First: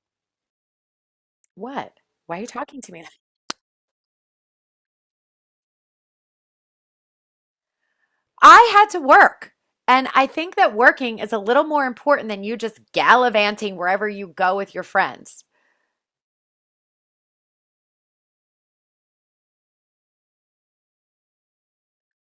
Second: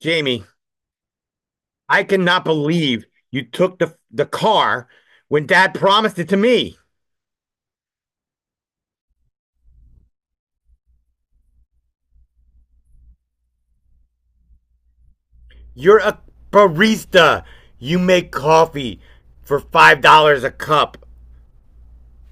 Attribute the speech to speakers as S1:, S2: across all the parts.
S1: Jamie,
S2: What?
S1: I
S2: Why are
S1: cannot
S2: you talking to
S1: believe
S2: me?
S1: you took the car when Dad promised it to me.
S2: I had to work. And I think that working is a little more important than you just gallivanting wherever you go with your friends.
S1: You're a barista. You make coffee for $5 a cup.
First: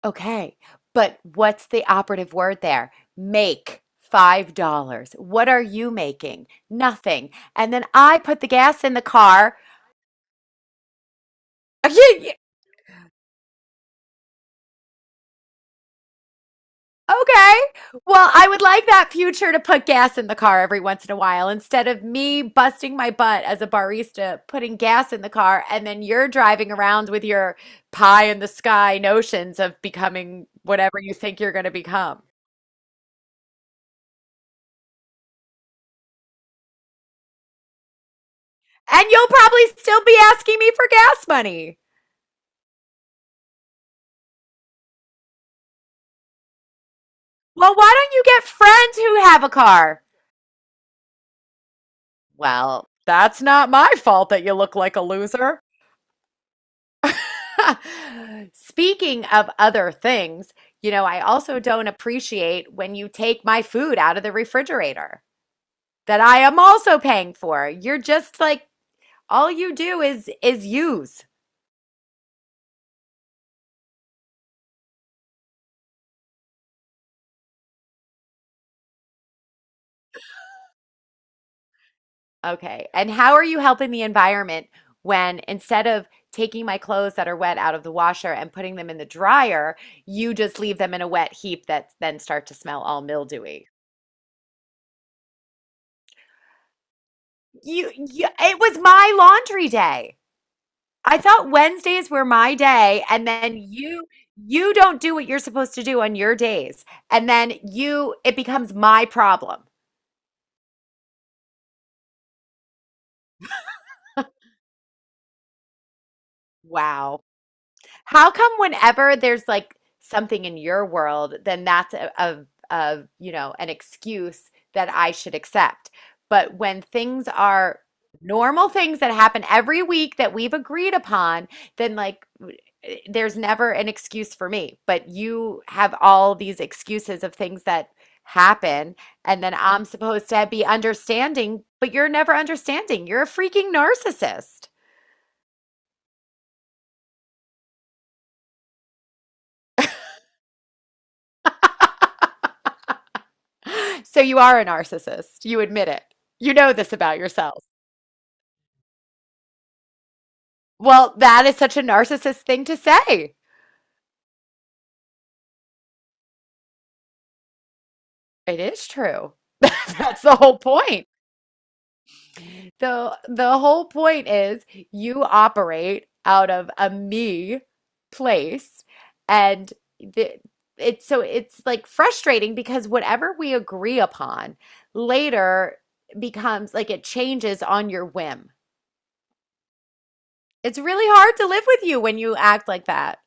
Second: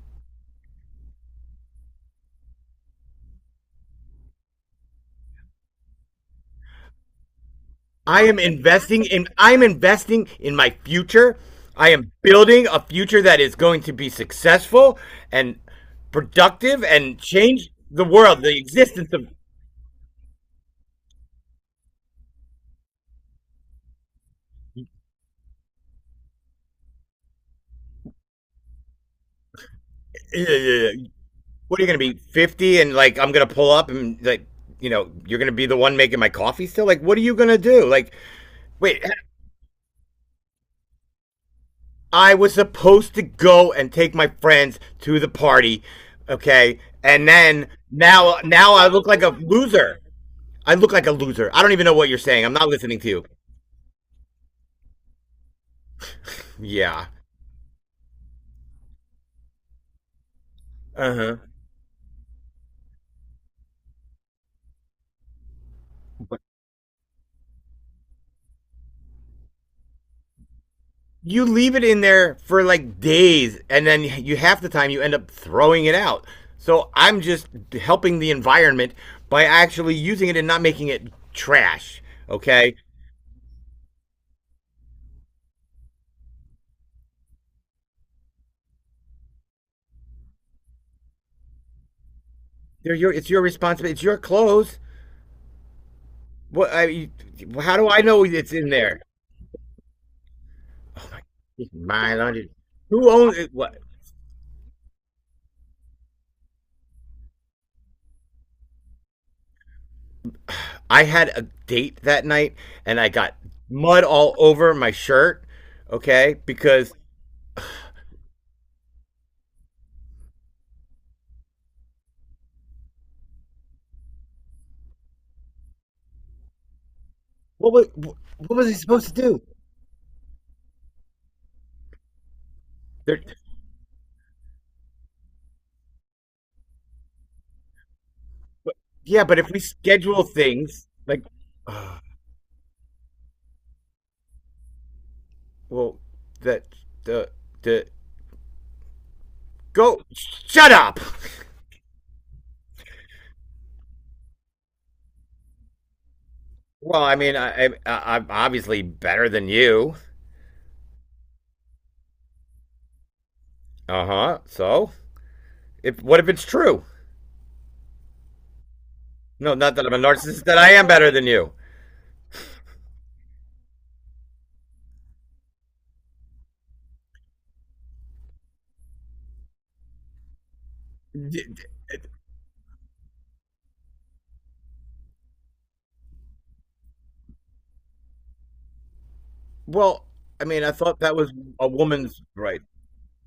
S2: Okay, but what's the operative word there? Make $5. What are you making? Nothing. And then I put the gas in the
S1: I
S2: car.
S1: am investing in my future. I
S2: Are
S1: am
S2: you-
S1: building a future that is going to be successful and productive and
S2: Okay.
S1: change the
S2: Well,
S1: world,
S2: I
S1: the
S2: would like that
S1: existence of.
S2: future to put gas in the car every once in a while instead of me busting my butt as a barista, putting gas in the car, and then you're driving around with your pie in the sky notions of becoming whatever
S1: Uh,
S2: you think you're going to
S1: What are you going to be
S2: become.
S1: 50 and like I'm going to pull up and like you know you're going to be the one making my coffee still? Like what are you going to do? Like wait,
S2: And you'll probably still be asking me for gas money.
S1: I was supposed to go and take my friends to the party, okay? And then
S2: Well, why don't you
S1: now
S2: get
S1: now I
S2: friends
S1: look
S2: who
S1: like a
S2: have a
S1: loser.
S2: car?
S1: I look like a loser. I don't even know what you're saying. I'm not
S2: Well,
S1: listening to you.
S2: that's not my fault that you look like a loser.
S1: Yeah.
S2: Speaking of other things, you know,
S1: Uh
S2: I
S1: huh.
S2: also don't appreciate when you take my food out of the refrigerator that I am also paying for. You're just like all you do is use.
S1: You leave it in there for like days, and then you half the time you end up throwing it out, so I'm just helping the environment by actually using it and not making it trash, okay.
S2: Okay. And how are you helping the environment when instead of taking my clothes that are wet out of the washer and putting them in the dryer, you just leave them in a wet heap that then start to smell all
S1: It's your
S2: mildewy?
S1: responsibility, it's your clothes. what I, you- how do
S2: You,
S1: I know
S2: you
S1: it's
S2: it
S1: in
S2: was
S1: there?
S2: my laundry day. I thought
S1: It's
S2: Wednesdays
S1: my
S2: were
S1: laundry,
S2: my day,
S1: who
S2: and
S1: owns it,
S2: then
S1: what?
S2: you don't do what you're supposed to do on your days, and then you it becomes my problem.
S1: I had a date that night, and I got mud all over my shirt, okay, because
S2: Wow. How come whenever there's like something in your world, then that's a an excuse that I should accept. But when things are
S1: what
S2: normal
S1: was he
S2: things that
S1: supposed to do
S2: happen every week that we've agreed upon, then like
S1: there?
S2: there's never an excuse for me. But you have all these excuses of things that
S1: But,
S2: happen,
S1: yeah, but
S2: and
S1: if
S2: then
S1: we
S2: I'm
S1: schedule
S2: supposed to be
S1: things like,
S2: understanding, but
S1: uh,
S2: you're never understanding. You're a freaking narcissist.
S1: well, that the the go shut up.
S2: So you are a narcissist. You admit it. You know this
S1: Well, I
S2: about
S1: mean,
S2: yourself.
S1: I I'm obviously better than you.
S2: Well, that is such a narcissist thing to say.
S1: Uh huh. So, if what if it's true?
S2: It is true.
S1: No, not that I'm a
S2: That's the
S1: narcissist. That
S2: whole
S1: I am
S2: point.
S1: better than you.
S2: The whole point is you operate out of a me place and the it's so it's like frustrating because whatever we agree upon later becomes like it changes on your whim.
S1: Well, I mean, I
S2: It's
S1: thought
S2: really
S1: that was
S2: hard to live
S1: a
S2: with you when
S1: woman's
S2: you
S1: right.
S2: act like that.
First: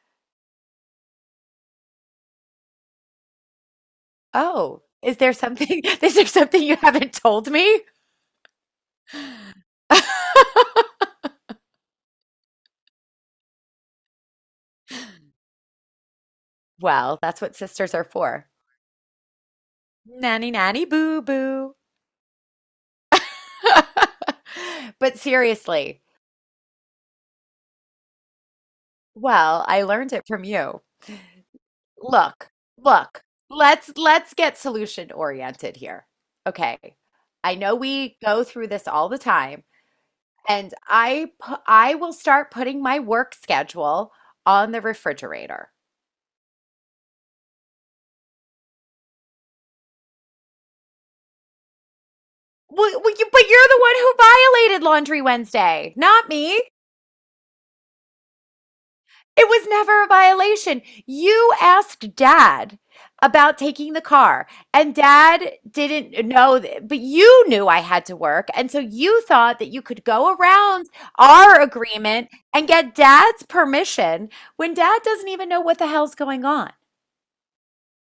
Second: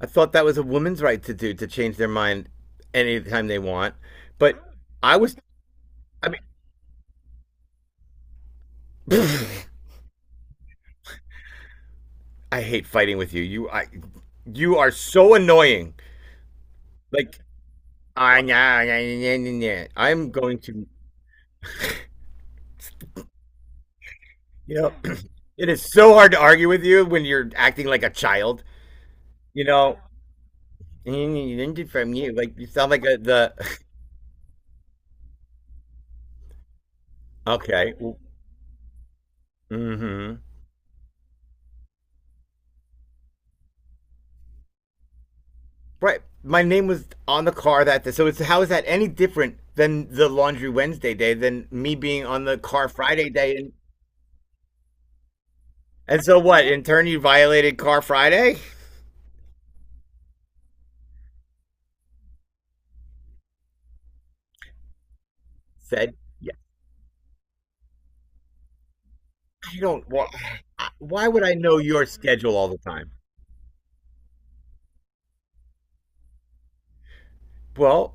S1: I thought that was a woman's right to do to change their mind anytime they want. But
S2: Oh,
S1: I
S2: is there
S1: was,
S2: something is there
S1: I
S2: something you haven't told me?
S1: mean. I hate fighting with you. You I You are so annoying.
S2: Well,
S1: Like
S2: that's what sisters are
S1: ah,
S2: for.
S1: nah, nah, nah, nah, nah. I'm
S2: Nanny,
S1: going
S2: nanny,
S1: to
S2: boo, boo.
S1: you know
S2: But
S1: It is
S2: seriously,
S1: so hard to argue with you when you're acting like a child. You
S2: well, I
S1: know
S2: learned it from you.
S1: from you
S2: Look,
S1: like you sound like
S2: look,
S1: the
S2: let's get solution oriented here. Okay. I know
S1: okay.
S2: we go through this all the time,
S1: Mm-hmm.
S2: and I will start putting my work schedule on the refrigerator.
S1: Right. My name was on the car that day. So it's how is that any different than the laundry Wednesday day than me being on the car
S2: You,
S1: Friday
S2: but
S1: day?
S2: you're
S1: and
S2: the one who violated Laundry Wednesday,
S1: and
S2: not
S1: so
S2: me.
S1: what? In turn you violated car Friday?
S2: It was never a violation. You asked Dad about taking the car, and Dad
S1: Said
S2: didn't
S1: yeah.
S2: know, but you knew I had to work. And so you thought that
S1: I
S2: you could
S1: don't. Well,
S2: go around
S1: why would I
S2: our
S1: know your
S2: agreement
S1: schedule all
S2: and
S1: the
S2: get
S1: time?
S2: Dad's permission when Dad doesn't even know what the hell's going on.
S1: Well,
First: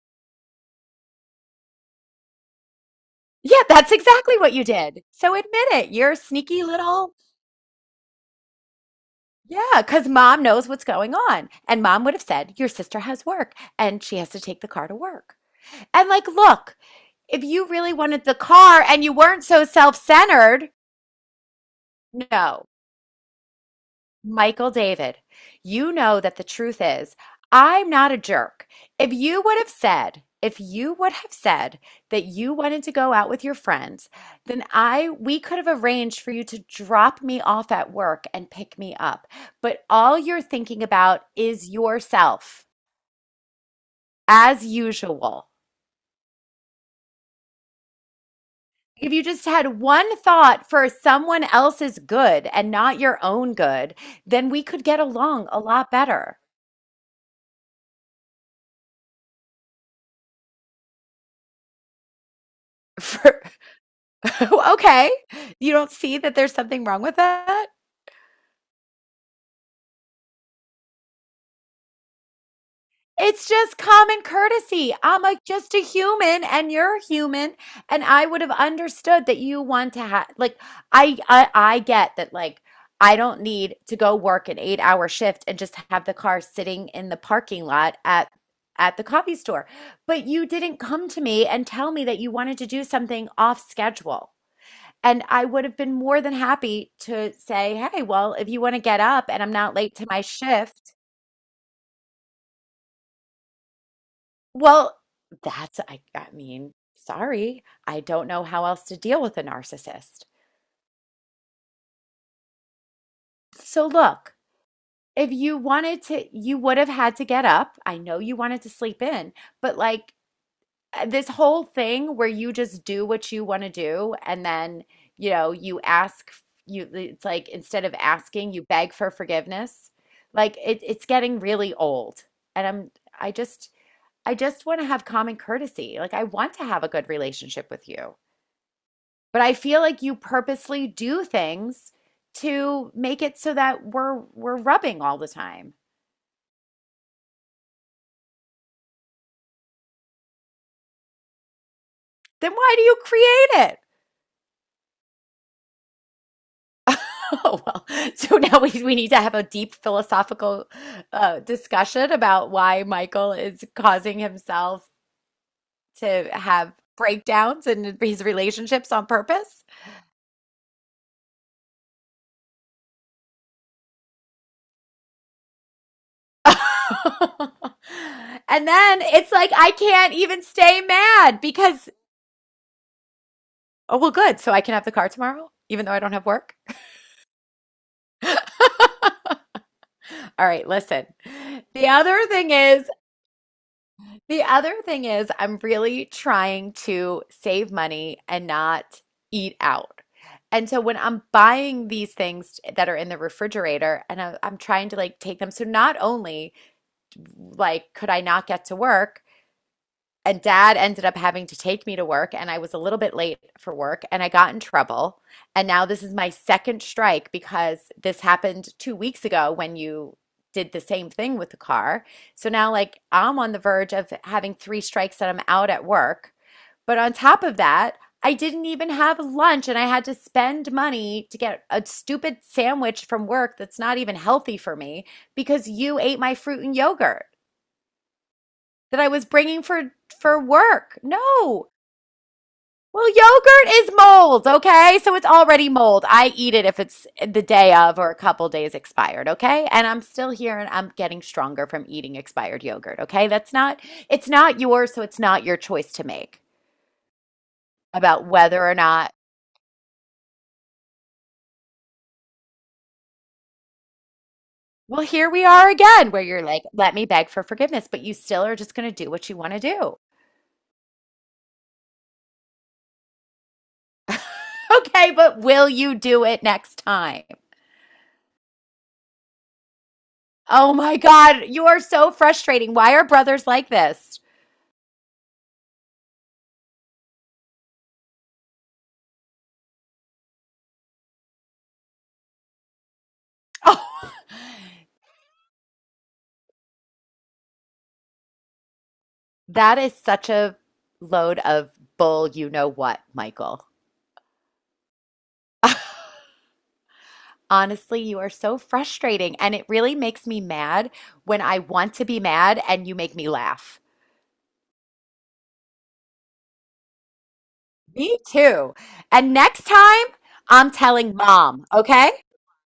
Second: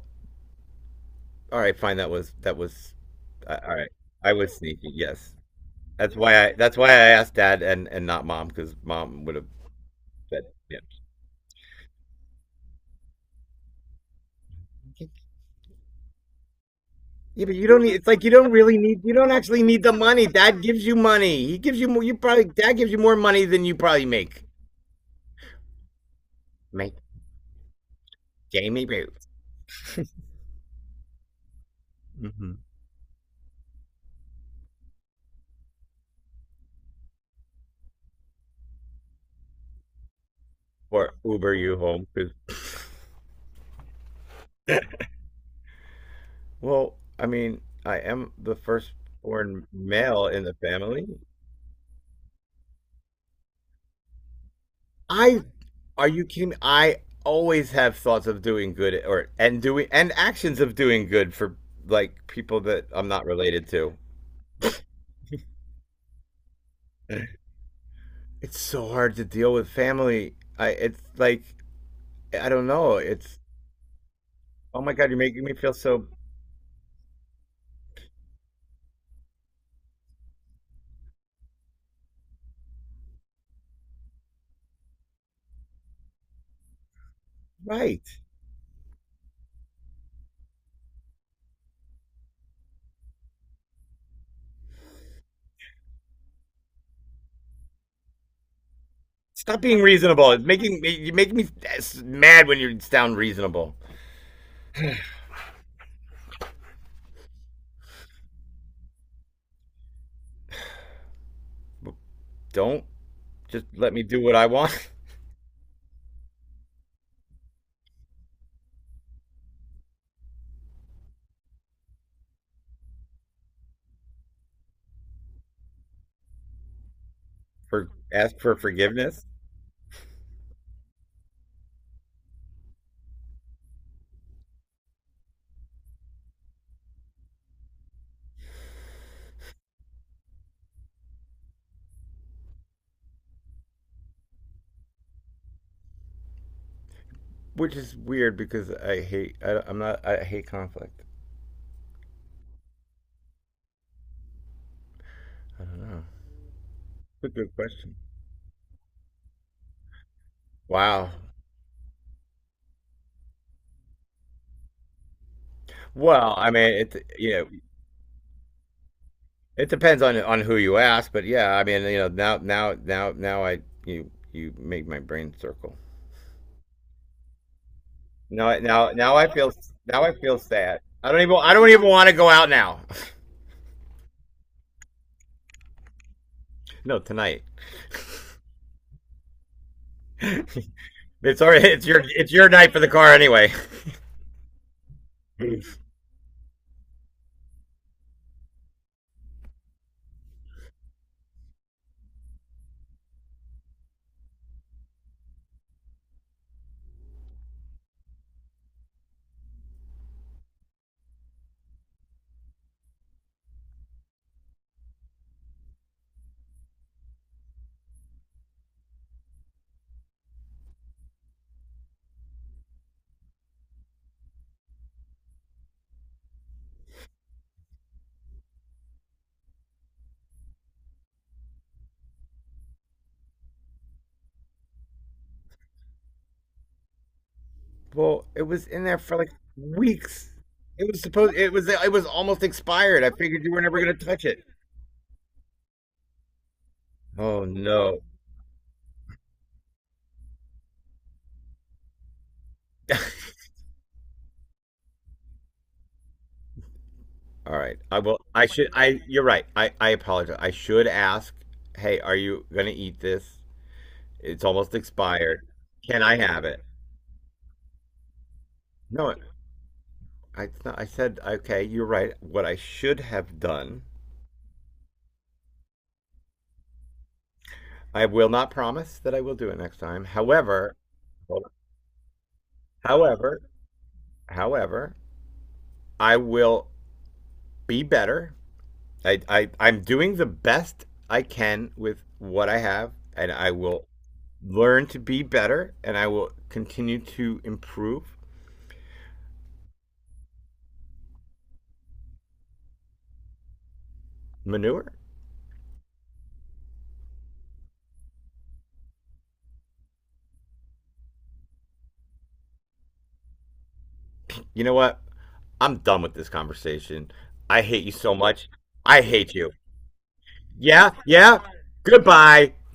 S1: all right, fine. That was that was.
S2: Yeah,
S1: All right,
S2: that's
S1: I
S2: exactly what
S1: was
S2: you
S1: sneaky.
S2: did. So
S1: Yes,
S2: admit it. You're
S1: that's
S2: a
S1: why I.
S2: sneaky
S1: That's why I
S2: little.
S1: asked Dad and not Mom because Mom would have
S2: Yeah, because Mom
S1: said,
S2: knows
S1: yeah.
S2: what's going on. And Mom would have said, your sister has work and she has to take the car to work. And like, look, if
S1: Yeah, but you
S2: you
S1: don't need.
S2: really
S1: It's like
S2: wanted
S1: you
S2: the
S1: don't really
S2: car
S1: need.
S2: and
S1: You
S2: you
S1: don't
S2: weren't
S1: actually
S2: so
S1: need the
S2: self
S1: money. Dad
S2: centered,
S1: gives you money. He gives you more. You probably
S2: no,
S1: Dad gives you more money than you probably make.
S2: Michael David, you know that the truth
S1: Make
S2: is, I'm not a jerk.
S1: Jamie
S2: If
S1: Booth
S2: you would have said, if you would have said that
S1: hmm
S2: you wanted to go out with your friends, then I we could have arranged for you to drop me off at work and pick me up. But all you're thinking
S1: or
S2: about
S1: Uber
S2: is
S1: you home? Because
S2: yourself, as usual.
S1: well, I mean, I am the
S2: If you just
S1: firstborn
S2: had one
S1: male in the
S2: thought for
S1: family.
S2: someone else's good and not your own good, then we could get
S1: I
S2: along a lot
S1: Are you
S2: better.
S1: kidding me? I always have thoughts of doing good or and doing and actions of doing good for like people that I'm not
S2: For,
S1: related to.
S2: okay. You don't see that there's something wrong with that?
S1: It's so hard to deal with family. I It's like I don't know. It's
S2: It's just common
S1: oh my
S2: courtesy.
S1: God, you're
S2: I'm a,
S1: making me feel
S2: just a
S1: so
S2: human and you're human and I would have understood that you want to have like I get that like I don't need to go work an 8-hour shift and just have the car sitting in the parking lot
S1: right.
S2: at the coffee store. But you didn't come to me and tell me that you wanted to do something off schedule. And I would have been more than happy to say, hey, well, if you want to get up and I'm
S1: Stop
S2: not
S1: being
S2: late to my
S1: reasonable. It's making me
S2: shift,
S1: you make me s- mad when you sound reasonable.
S2: well, I mean, sorry, I don't know how else to deal with a narcissist.
S1: Don't just
S2: So
S1: let me do what
S2: look,
S1: I want.
S2: if you wanted to, you would have had to get up. I know you wanted to sleep in, but like, this whole thing where you just do what you want to do and then, you know, you it's like instead
S1: For
S2: of
S1: ask
S2: asking,
S1: for
S2: you beg for
S1: forgiveness,
S2: forgiveness. Like it's getting really old. And I just I just want to have common courtesy. Like I want to have a good relationship with you. But I feel like you purposely do things to make it so that we're rubbing all the time.
S1: which is weird because I'm not, I hate conflict.
S2: Then why do you create it?
S1: I don't know. That's a good
S2: Oh, well,
S1: question.
S2: so now we need to have a deep philosophical
S1: Wow.
S2: discussion about why Michael is causing himself to
S1: Well, I
S2: have
S1: mean, it you know
S2: breakdowns in his relationships on purpose.
S1: it depends on who you ask, but yeah, I mean, you know, now I you you make my brain circle. Now
S2: And
S1: now
S2: then
S1: now I
S2: it's
S1: feel,
S2: like, I
S1: now I
S2: can't
S1: feel
S2: even
S1: sad.
S2: stay mad
S1: I don't even
S2: because,
S1: want to go out now.
S2: oh, well, good. So I can have the car tomorrow, even though I don't have work.
S1: No, tonight.
S2: All right, listen.
S1: It's already
S2: The other
S1: it's your
S2: thing
S1: night for
S2: is,
S1: the car anyway.
S2: The other thing is, I'm really trying to save money and not eat out. And so when I'm buying these things that are in the refrigerator and I'm trying to like take them, so not only like could I not get to work, and Dad ended up having to take me to work and I was a little bit late for work and I got in trouble. And now this is my second strike because this happened 2 weeks ago when you did the same thing with the car. So now like I'm on the verge of having 3 strikes that I'm out at work. But on top of that, I didn't even have lunch and I had to spend money to get a stupid sandwich from work that's not even healthy for me because you ate my fruit and yogurt
S1: Well, it was in there
S2: that I
S1: for
S2: was
S1: like
S2: bringing for
S1: weeks. It
S2: work.
S1: was supposed
S2: No.
S1: it was almost expired.
S2: Well,
S1: I figured you were
S2: yogurt
S1: never
S2: is
S1: gonna touch it.
S2: mold, okay? So it's already mold. I eat it if it's the
S1: Oh
S2: day of
S1: no.
S2: or a couple days expired, okay? And I'm still here and I'm getting stronger from eating expired yogurt, okay? That's not it's not yours, so it's not your choice to make
S1: All right. I will.
S2: about
S1: I
S2: whether
S1: should.
S2: or
S1: I.
S2: not.
S1: You're right. I. I apologize. I should ask. Hey, are you gonna eat this? It's almost
S2: Well, here
S1: expired.
S2: we are
S1: Can
S2: again
S1: I
S2: where
S1: have
S2: you're like,
S1: it?
S2: "Let me beg for forgiveness," but you still are just going to do
S1: No.
S2: what you want to do.
S1: I. it's not- I said. Okay. You're right. What I should have done.
S2: Okay, but will you do it next time?
S1: I will not promise that I will do it next time.
S2: Oh
S1: However.
S2: my God, you are so frustrating. Why are
S1: However.
S2: brothers like this?
S1: However. I will be better. I'm doing the best I can with what I have, and I will
S2: Oh.
S1: learn to be better, and I will continue to improve.
S2: That is such a load of bull, you know what, Michael.
S1: Manure?
S2: Honestly, you are so frustrating. And it really makes me mad when I want to be mad and you make me laugh.
S1: You know what? I'm done with this conversation. I hate you so
S2: Me
S1: much.
S2: too.
S1: I hate
S2: And
S1: you.
S2: next time, I'm
S1: Yeah,
S2: telling
S1: yeah.
S2: Mom, okay?
S1: Goodbye.